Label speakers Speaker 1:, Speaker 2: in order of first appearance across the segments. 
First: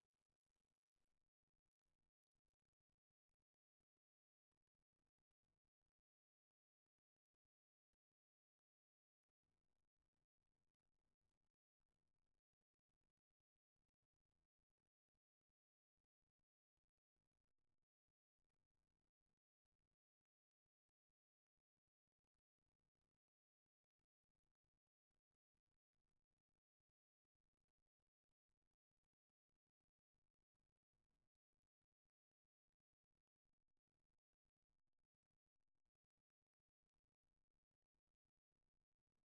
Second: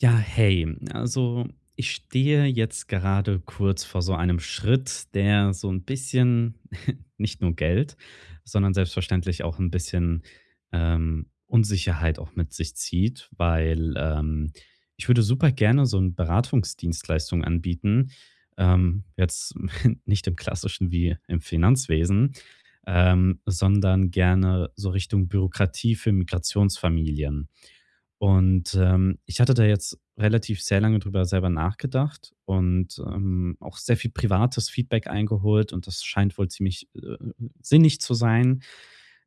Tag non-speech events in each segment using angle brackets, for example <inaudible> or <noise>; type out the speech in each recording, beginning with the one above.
Speaker 1: Ja, hey, also ich stehe jetzt gerade kurz vor so einem Schritt, der so ein bisschen <laughs> nicht nur Geld, sondern selbstverständlich auch ein bisschen, Unsicherheit auch mit sich zieht, weil, ich würde super gerne so eine Beratungsdienstleistung anbieten, jetzt <laughs> nicht im klassischen wie im Finanzwesen, sondern gerne so Richtung Bürokratie für Migrationsfamilien. Und, ich hatte da jetzt relativ sehr lange drüber selber nachgedacht und, auch sehr viel privates Feedback eingeholt, und das scheint wohl ziemlich, sinnig zu sein.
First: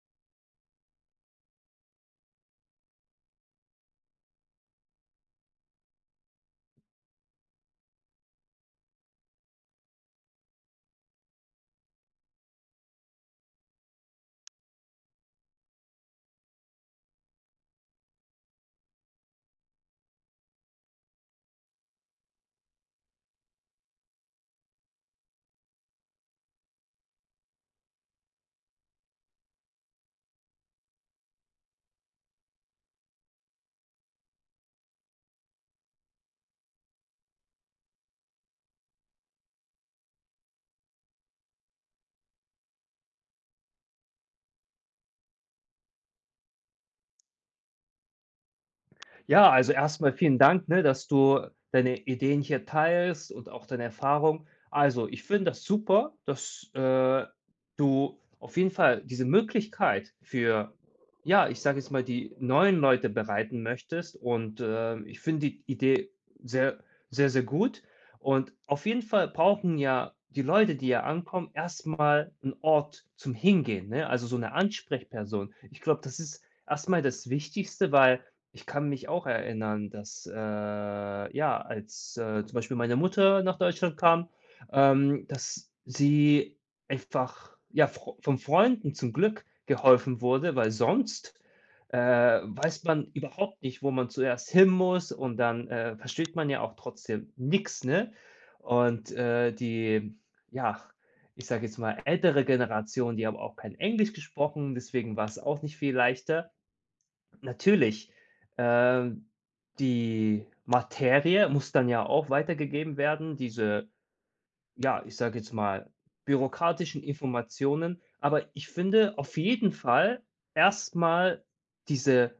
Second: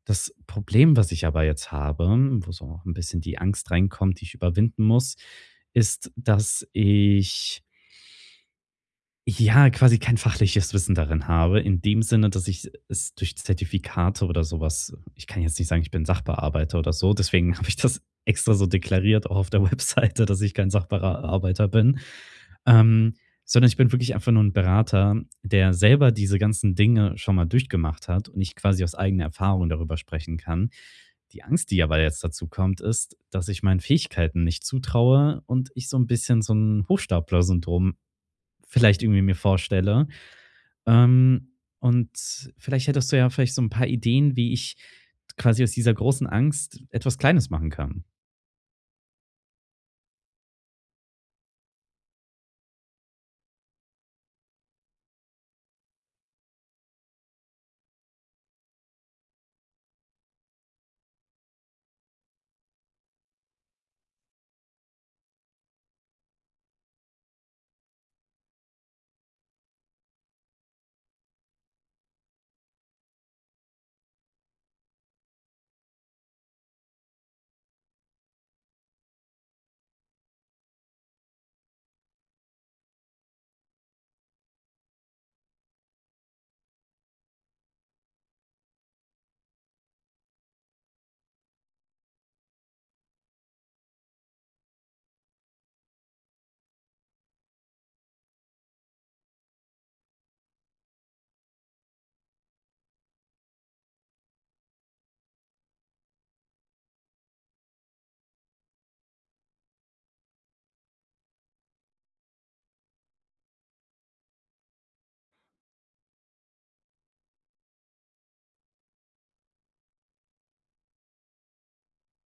Speaker 1: Das Problem, was ich aber jetzt habe, wo so auch 'n bisschen die Angst reinkommt, die ich überwinden muss, ist, dass ich ja quasi kein fachliches Wissen darin habe, in dem Sinne, dass ich es durch Zertifikate oder sowas. Ich kann jetzt nicht sagen, ich bin Sachbearbeiter oder so, deswegen <laughs> habe ich das extra so deklariert, auch auf der Webseite, dass ich kein Sachbearbeiter bin. Ähm, Sondern ich bin wirklich einfach nur ein Berater, der selber diese ganzen Dinge schon mal durchgemacht hat und ich quasi aus eigener Erfahrung darüber sprechen kann. Die Angst, die aber jetzt dazu kommt, ist, dass ich meinen Fähigkeiten nicht zutraue und ich so ein bisschen so ein Hochstapler-Syndrom vielleicht irgendwie mir vorstelle. Und vielleicht hättest du ja vielleicht so ein paar Ideen, wie ich quasi aus dieser großen Angst etwas Kleines machen kann.
Speaker 2: Ja, also erstmal vielen Dank, ne, dass du deine Ideen hier teilst und auch deine Erfahrung. Also, ich finde das super, dass, du auf jeden Fall diese Möglichkeit für, ja, ich sage jetzt mal, die neuen Leute bereiten möchtest und, ich finde die Idee sehr, sehr, sehr gut. Und auf jeden Fall brauchen ja die Leute, die ja ankommen, erstmal einen Ort zum Hingehen, ne? Also, so eine Ansprechperson. Ich glaube, das ist erstmal das Wichtigste, weil ich kann mich auch erinnern, dass, ja, als, zum Beispiel meine Mutter nach Deutschland kam, dass sie einfach, ja, fro von Freunden zum Glück geholfen wurde, weil sonst, weiß man überhaupt nicht, wo man zuerst hin muss und dann, versteht man ja auch trotzdem nichts, ne? Und, die, ja, ich sage jetzt mal, ältere Generation, die haben auch kein Englisch gesprochen, deswegen war es auch nicht viel leichter. Natürlich. Ähm, Die Materie muss dann ja auch weitergegeben werden, diese, ja, ich sage jetzt mal, bürokratischen Informationen. Aber ich finde auf jeden Fall erstmal diese,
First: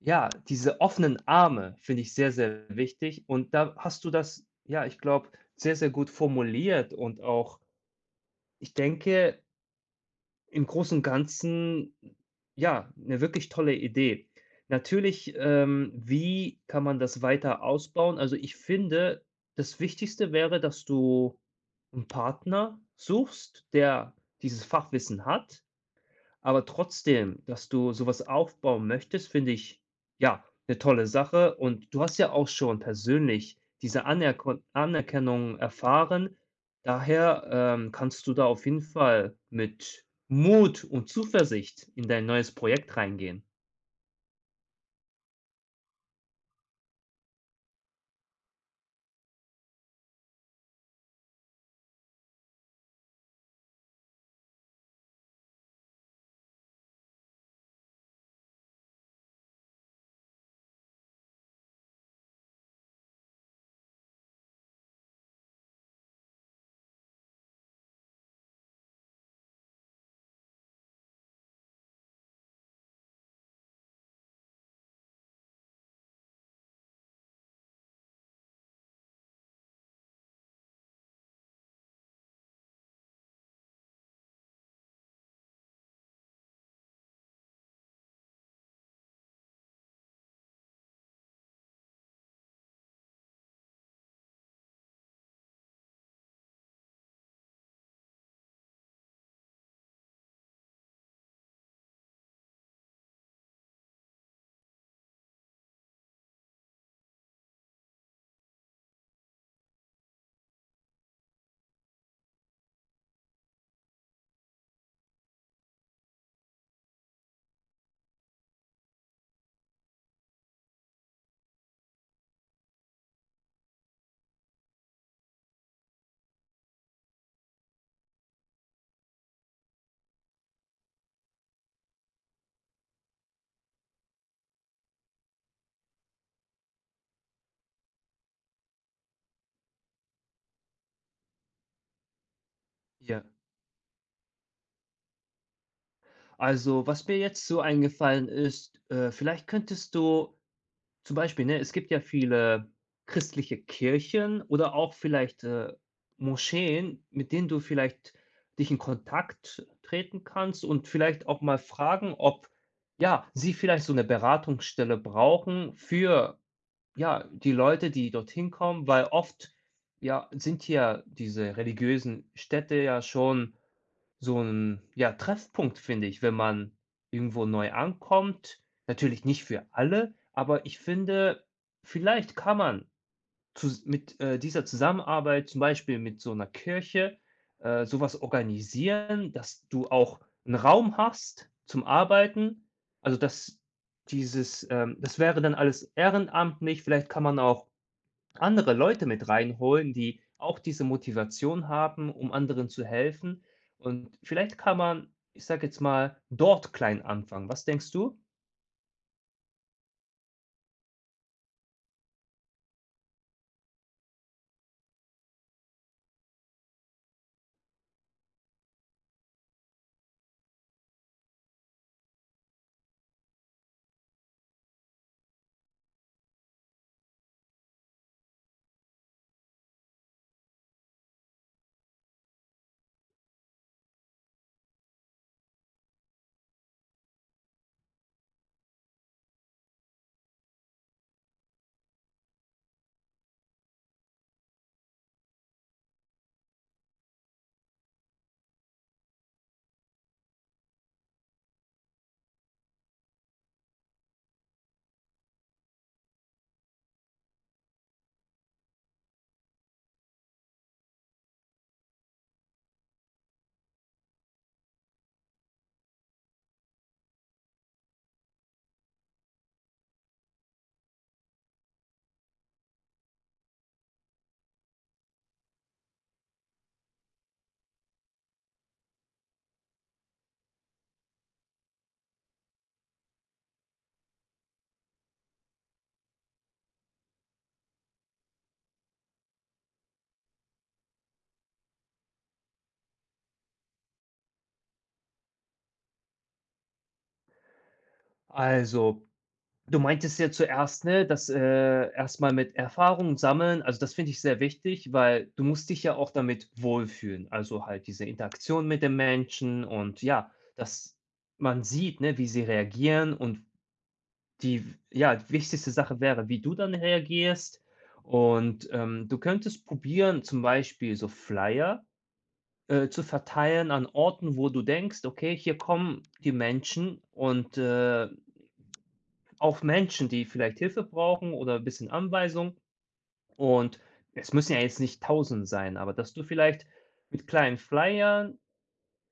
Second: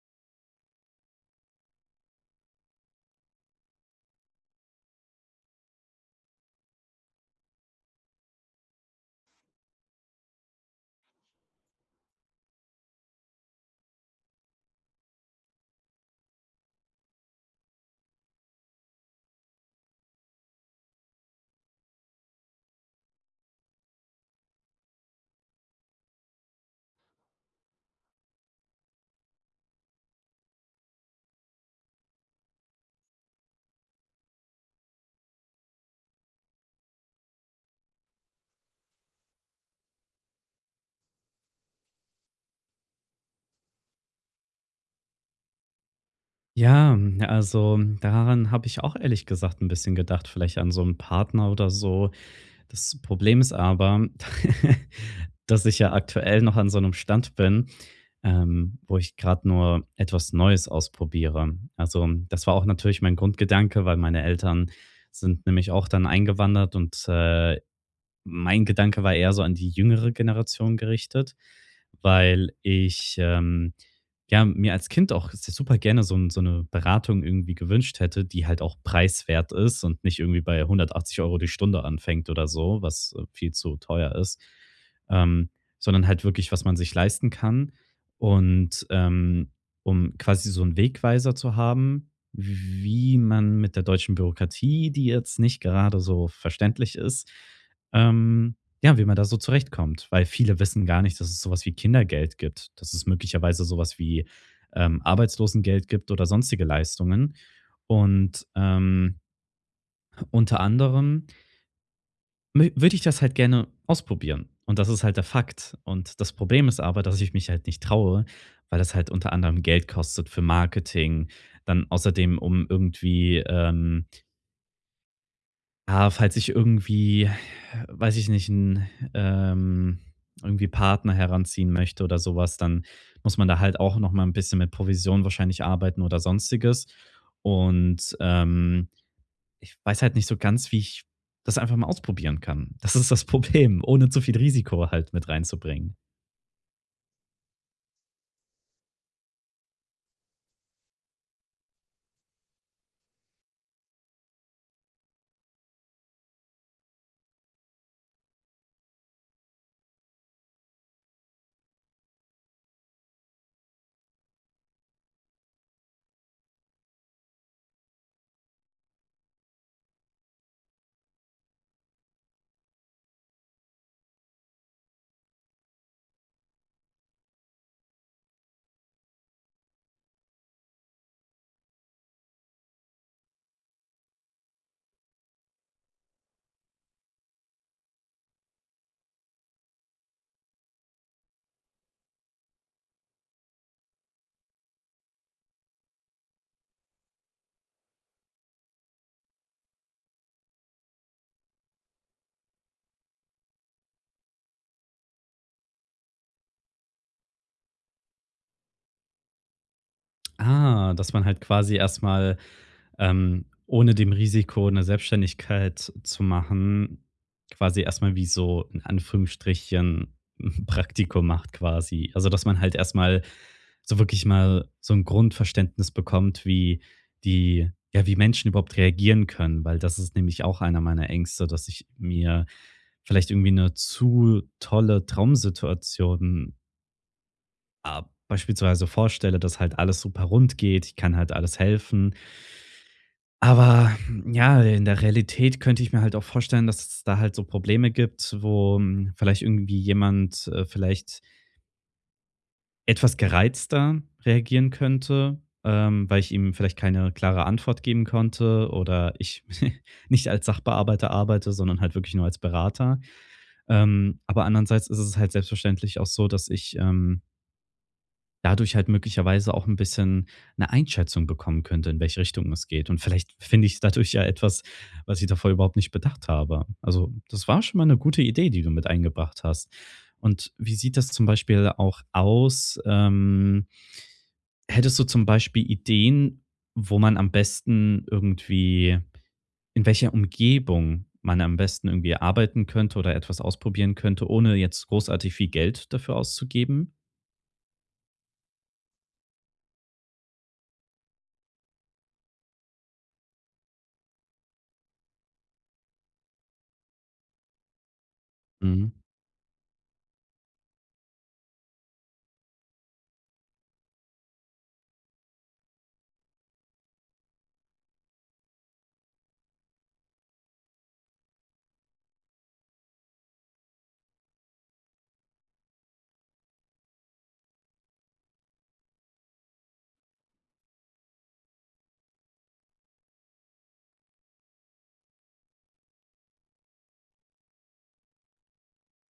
Speaker 2: ja, diese offenen Arme finde ich sehr, sehr wichtig. Und da hast du das, ja, ich glaube, sehr, sehr gut formuliert. Und auch, ich denke, im Großen und Ganzen, ja, eine wirklich tolle Idee. Natürlich, wie kann man das weiter ausbauen? Also, ich finde, das Wichtigste wäre, dass du einen Partner suchst, der dieses Fachwissen hat, aber trotzdem, dass du sowas aufbauen möchtest, finde ich, ja, eine tolle Sache. Und du hast ja auch schon persönlich diese Anerkon Anerkennung erfahren. Daher, kannst du da auf jeden Fall mit Mut und Zuversicht in dein neues Projekt reingehen.
Speaker 1: Ja, also, daran habe ich auch ehrlich gesagt ein bisschen gedacht, vielleicht an so 'n Partner oder so. Das Problem ist aber, <laughs> dass ich ja aktuell noch an so einem Stand bin, wo ich gerade nur etwas Neues ausprobiere. Also, das war auch natürlich mein Grundgedanke, weil meine Eltern sind nämlich auch dann eingewandert, mein Gedanke war eher so an die jüngere Generation gerichtet, weil ich, ja, mir als Kind auch super gerne so 'n so 'ne Beratung irgendwie gewünscht hätte, die halt auch preiswert ist und nicht irgendwie bei 180 Euro die Stunde anfängt oder so, was, viel zu teuer ist, ähm, sondern halt wirklich, was man sich leisten kann. Und, um quasi so einen Wegweiser zu haben, wie man mit der deutschen Bürokratie, die jetzt nicht gerade so verständlich ist, ähm, ja, wie man da so zurechtkommt, weil viele wissen gar nicht, dass es sowas wie Kindergeld gibt, dass es möglicherweise sowas wie, Arbeitslosengeld gibt oder sonstige Leistungen. Und, unter anderem mö würde ich das halt gerne ausprobieren. Und das ist halt der Fakt. Und das Problem ist aber, dass ich mich halt nicht traue, weil das halt unter anderem Geld kostet für Marketing, dann außerdem, um irgendwie, ja, falls ich irgendwie, weiß ich nicht, ähm irgendwie Partner heranziehen möchte oder sowas, dann muss man da halt auch noch mal ein bisschen mit Provision wahrscheinlich arbeiten oder Sonstiges. Und, ich weiß halt nicht so ganz, wie ich das einfach mal ausprobieren kann. Das ist
Speaker 2: Ja.
Speaker 1: das Problem, ohne zu viel Risiko halt mit reinzubringen.
Speaker 2: Also, was mir jetzt so eingefallen ist, vielleicht könntest du zum Beispiel, ne, es gibt ja viele christliche Kirchen oder auch vielleicht, Moscheen, mit denen du vielleicht dich in Kontakt treten kannst und vielleicht auch mal fragen, ob, ja, sie vielleicht so eine Beratungsstelle brauchen für, ja, die Leute, die dorthin kommen, weil oft, ja, sind hier diese religiösen Städte ja schon so ein, ja, Treffpunkt, finde ich, wenn man irgendwo neu ankommt. Natürlich nicht für alle, aber ich finde, vielleicht kann man Zus mit, dieser Zusammenarbeit, zum Beispiel mit so einer Kirche, so organisieren, dass du auch einen Raum hast zum Arbeiten. Also, dass dieses, das wäre dann alles ehrenamtlich. Vielleicht kann man auch andere Leute mit reinholen, die auch diese Motivation haben, um anderen zu helfen. Und vielleicht kann man, ich sage jetzt mal, dort klein anfangen. Was denkst du?
Speaker 1: Ah, dass man halt quasi erstmal, ohne dem Risiko eine Selbstständigkeit zu machen, quasi erstmal wie so in Anführungsstrichen 'n Praktikum macht quasi. Also, dass man halt erstmal so wirklich mal so ein Grundverständnis bekommt, wie die ja, wie Menschen überhaupt reagieren können, weil das ist nämlich auch einer meiner Ängste, dass ich mir vielleicht irgendwie eine zu tolle Traumsituation, ah, beispielsweise vorstelle, dass halt alles super rund geht, ich kann halt alles helfen. Aber ja, in der Realität könnte ich mir halt auch vorstellen, dass es da halt so Probleme gibt, wo vielleicht irgendwie jemand, vielleicht etwas gereizter reagieren könnte, weil ich ihm vielleicht keine klare Antwort geben konnte oder ich <laughs> nicht als Sachbearbeiter arbeite, sondern halt wirklich nur als Berater. Aber andererseits ist es halt selbstverständlich auch so, dass ich, dadurch halt möglicherweise auch ein bisschen eine Einschätzung bekommen könnte, in welche Richtung es geht. Und vielleicht finde ich dadurch ja etwas, was ich davor überhaupt nicht bedacht habe. Also, das war schon mal eine gute Idee, die du mit eingebracht hast. Und wie sieht das zum Beispiel auch aus? Hättest du zum Beispiel Ideen, wo man am besten irgendwie, in welcher Umgebung man am besten irgendwie arbeiten könnte oder etwas ausprobieren könnte, ohne jetzt großartig viel Geld dafür auszugeben?
Speaker 2: Also, du meintest ja zuerst, ne, dass, erst mit Erfahrung sammeln, also, das finde ich sehr wichtig, weil du musst dich ja auch damit wohlfühlen. Also, halt diese Interaktion mit
Speaker 1: Mhm.
Speaker 2: dem Menschen und, ja, dass man sieht, ne, wie sie reagieren und die w ja, die wichtigste Sache wäre, wie du dann reagierst. Und, du könntest probieren, zum Beispiel so Flyer, zu verteilen an Orten, wo du denkst: „Okay, hier kommen die Menschen und, auf Menschen, die vielleicht Hilfe brauchen oder ein bisschen Anweisung, und es müssen ja jetzt nicht Tausend sein, aber dass du vielleicht mit kleinen Flyern,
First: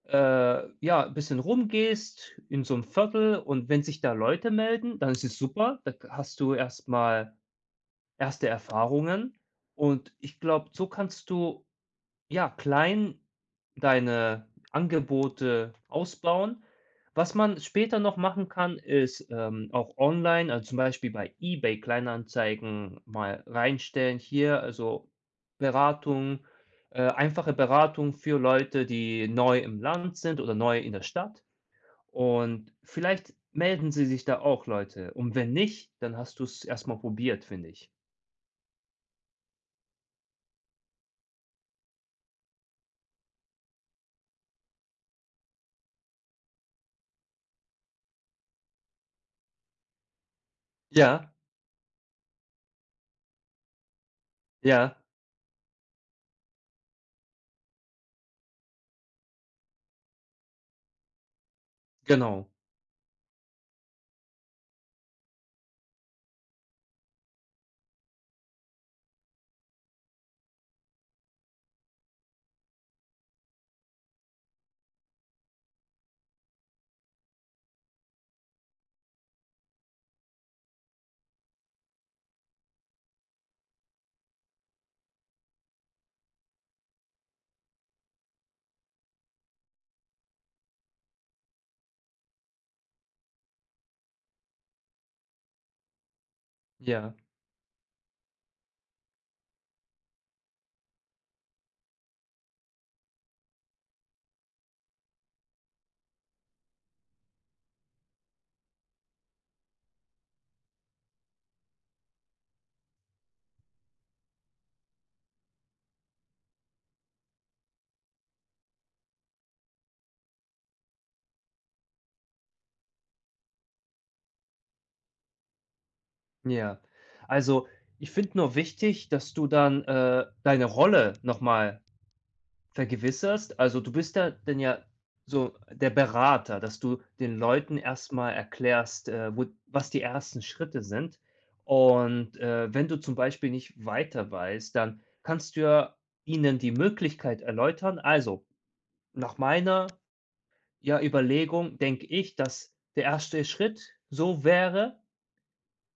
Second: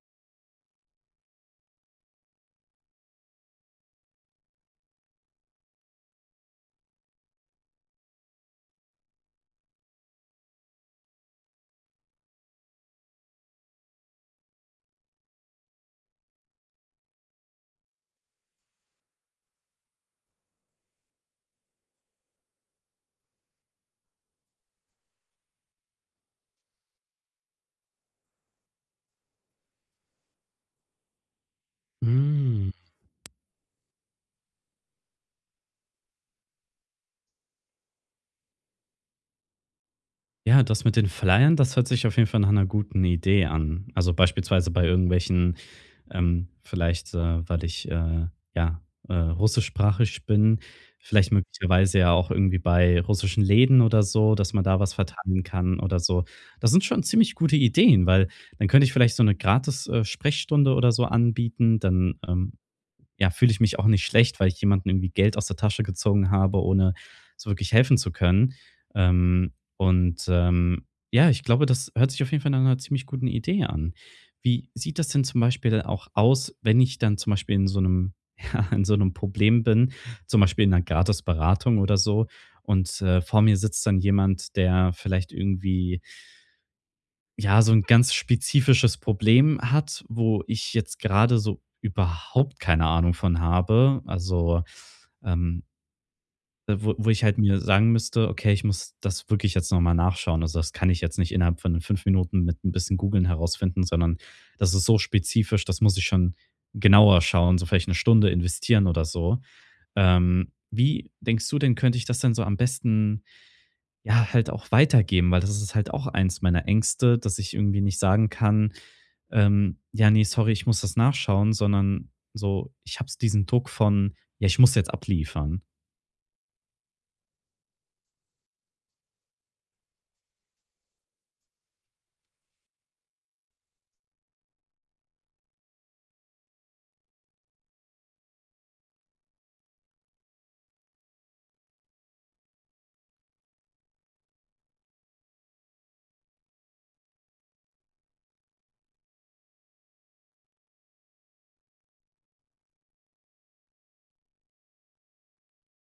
Speaker 2: ja, ein bisschen rumgehst in so einem Viertel und wenn sich da Leute melden, dann ist es super. Da k hast du erstmal erste Erfahrungen und ich glaube, so kannst du, ja, klein deine Angebote ausbauen. Was man später noch machen kann, ist, auch online, also zum Beispiel bei eBay Kleinanzeigen mal reinstellen hier, also Beratung, einfache Beratung für Leute, die neu im Land sind oder neu in der Stadt.
Speaker 1: Hm.
Speaker 2: Und vielleicht melden sie sich da auch Leute. Und wenn nicht, dann hast du es erstmal probiert, finde ich.
Speaker 1: Ja, das mit den Flyern, das hört sich auf jeden Fall nach einer guten Idee an. Also, beispielsweise bei irgendwelchen, vielleicht, weil ich, ja, russischsprachig bin, vielleicht
Speaker 2: Ja,
Speaker 1: möglicherweise ja auch irgendwie bei russischen Läden oder so, dass man da was
Speaker 2: ja,
Speaker 1: verteilen kann oder so. Das sind schon ziemlich gute Ideen, weil dann könnte ich vielleicht so eine gratis, Sprechstunde oder so anbieten, dann,
Speaker 2: genau,
Speaker 1: ja, fühle ich mich auch nicht schlecht, weil ich jemanden irgendwie Geld aus der Tasche gezogen habe, ohne so wirklich helfen zu können. Und ja, ich glaube, das hört sich auf jeden Fall nach einer ziemlich guten Idee an. Wie sieht das denn zum Beispiel auch aus, wenn ich dann zum Beispiel in so einem, <laughs> ja, in so einem Problem bin, zum Beispiel in einer Gratisberatung oder so, und vor mir sitzt dann jemand, der vielleicht irgendwie ja, so ein ganz spezifisches Problem hat, wo ich jetzt gerade so überhaupt keine Ahnung von habe. Also, ähm, wo
Speaker 2: ja.
Speaker 1: ich halt mir sagen müsste: „Okay, ich muss das wirklich jetzt noch mal nachschauen.“ Also, das kann ich jetzt nicht innerhalb von 5 Minuten mit ein bisschen Googeln herausfinden, sondern das ist so spezifisch, das muss ich schon genauer schauen, so vielleicht eine Stunde investieren oder so. Wie denkst du denn, könnte ich das denn so am besten ja, halt auch weitergeben, weil das ist halt auch eins meiner Ängste, dass ich irgendwie nicht sagen kann, „Ja, nee sorry, ich muss das nachschauen“, sondern so, ich habe diesen Druck von: „Ja, ich muss jetzt abliefern.“
Speaker 2: Ja. Also, ich finde nur wichtig, dass du dann, deine Rolle noch mal vergewisserst. Also, du bist da dann ja so der Berater, dass du den Leuten erst mal erklärst, wo was die ersten Schritte sind. Und, wenn du zum Beispiel nicht weiter weißt, dann kannst du ja ihnen die Möglichkeit erläutern: „Also, nach meiner, ja, Überlegung denke ich, dass der erste Schritt so wäre“,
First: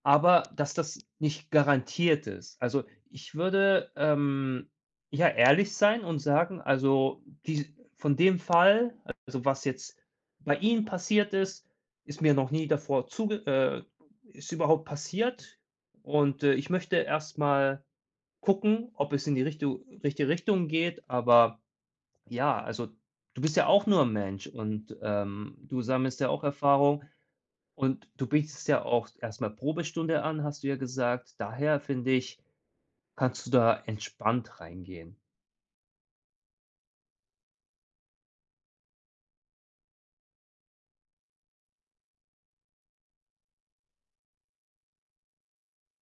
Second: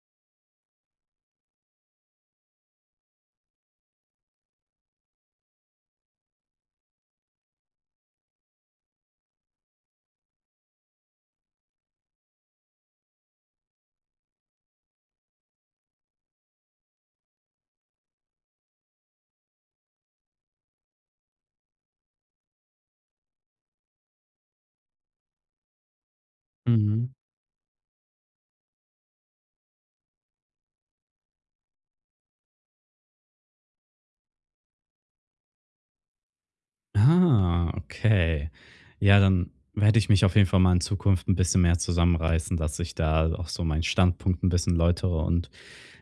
Speaker 2: aber dass das nicht garantiert ist. Also, ich würde, ja, ehrlich sein und sagen, also, die von dem Fall, also, was jetzt bei Ihnen passiert ist, ist mir noch nie davor zuge ist überhaupt passiert und, ich möchte erstmal gucken, ob es in die Richtu richtige Richtung geht, aber, ja, also, du bist ja auch nur ein Mensch und, du sammelst ja auch Erfahrung
Speaker 1: Mhm.
Speaker 2: und du bietest ja auch erstmal Probestunde an, hast du ja gesagt. Daher finde ich, kannst du da entspannt reingehen.
Speaker 1: Ah, okay. Ja, dann werde ich mich auf jeden Fall mal in Zukunft ein bisschen mehr zusammenreißen, dass ich da auch so meinen Standpunkt ein bisschen läutere und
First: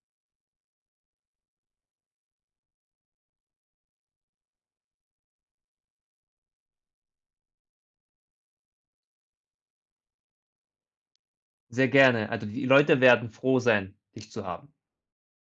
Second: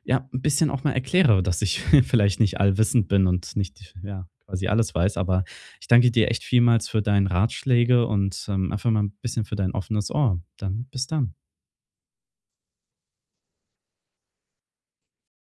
Speaker 1: ja, ein bisschen auch mal erkläre, dass ich <laughs> vielleicht nicht allwissend bin und nicht, ja, quasi alles weiß. Aber ich danke dir echt vielmals für deine Ratschläge und, einfach mal ein bisschen für dein offenes Ohr. Dann bis dann.
Speaker 2: Sehr gerne. Also, die Leute werden froh sein, dich zu haben.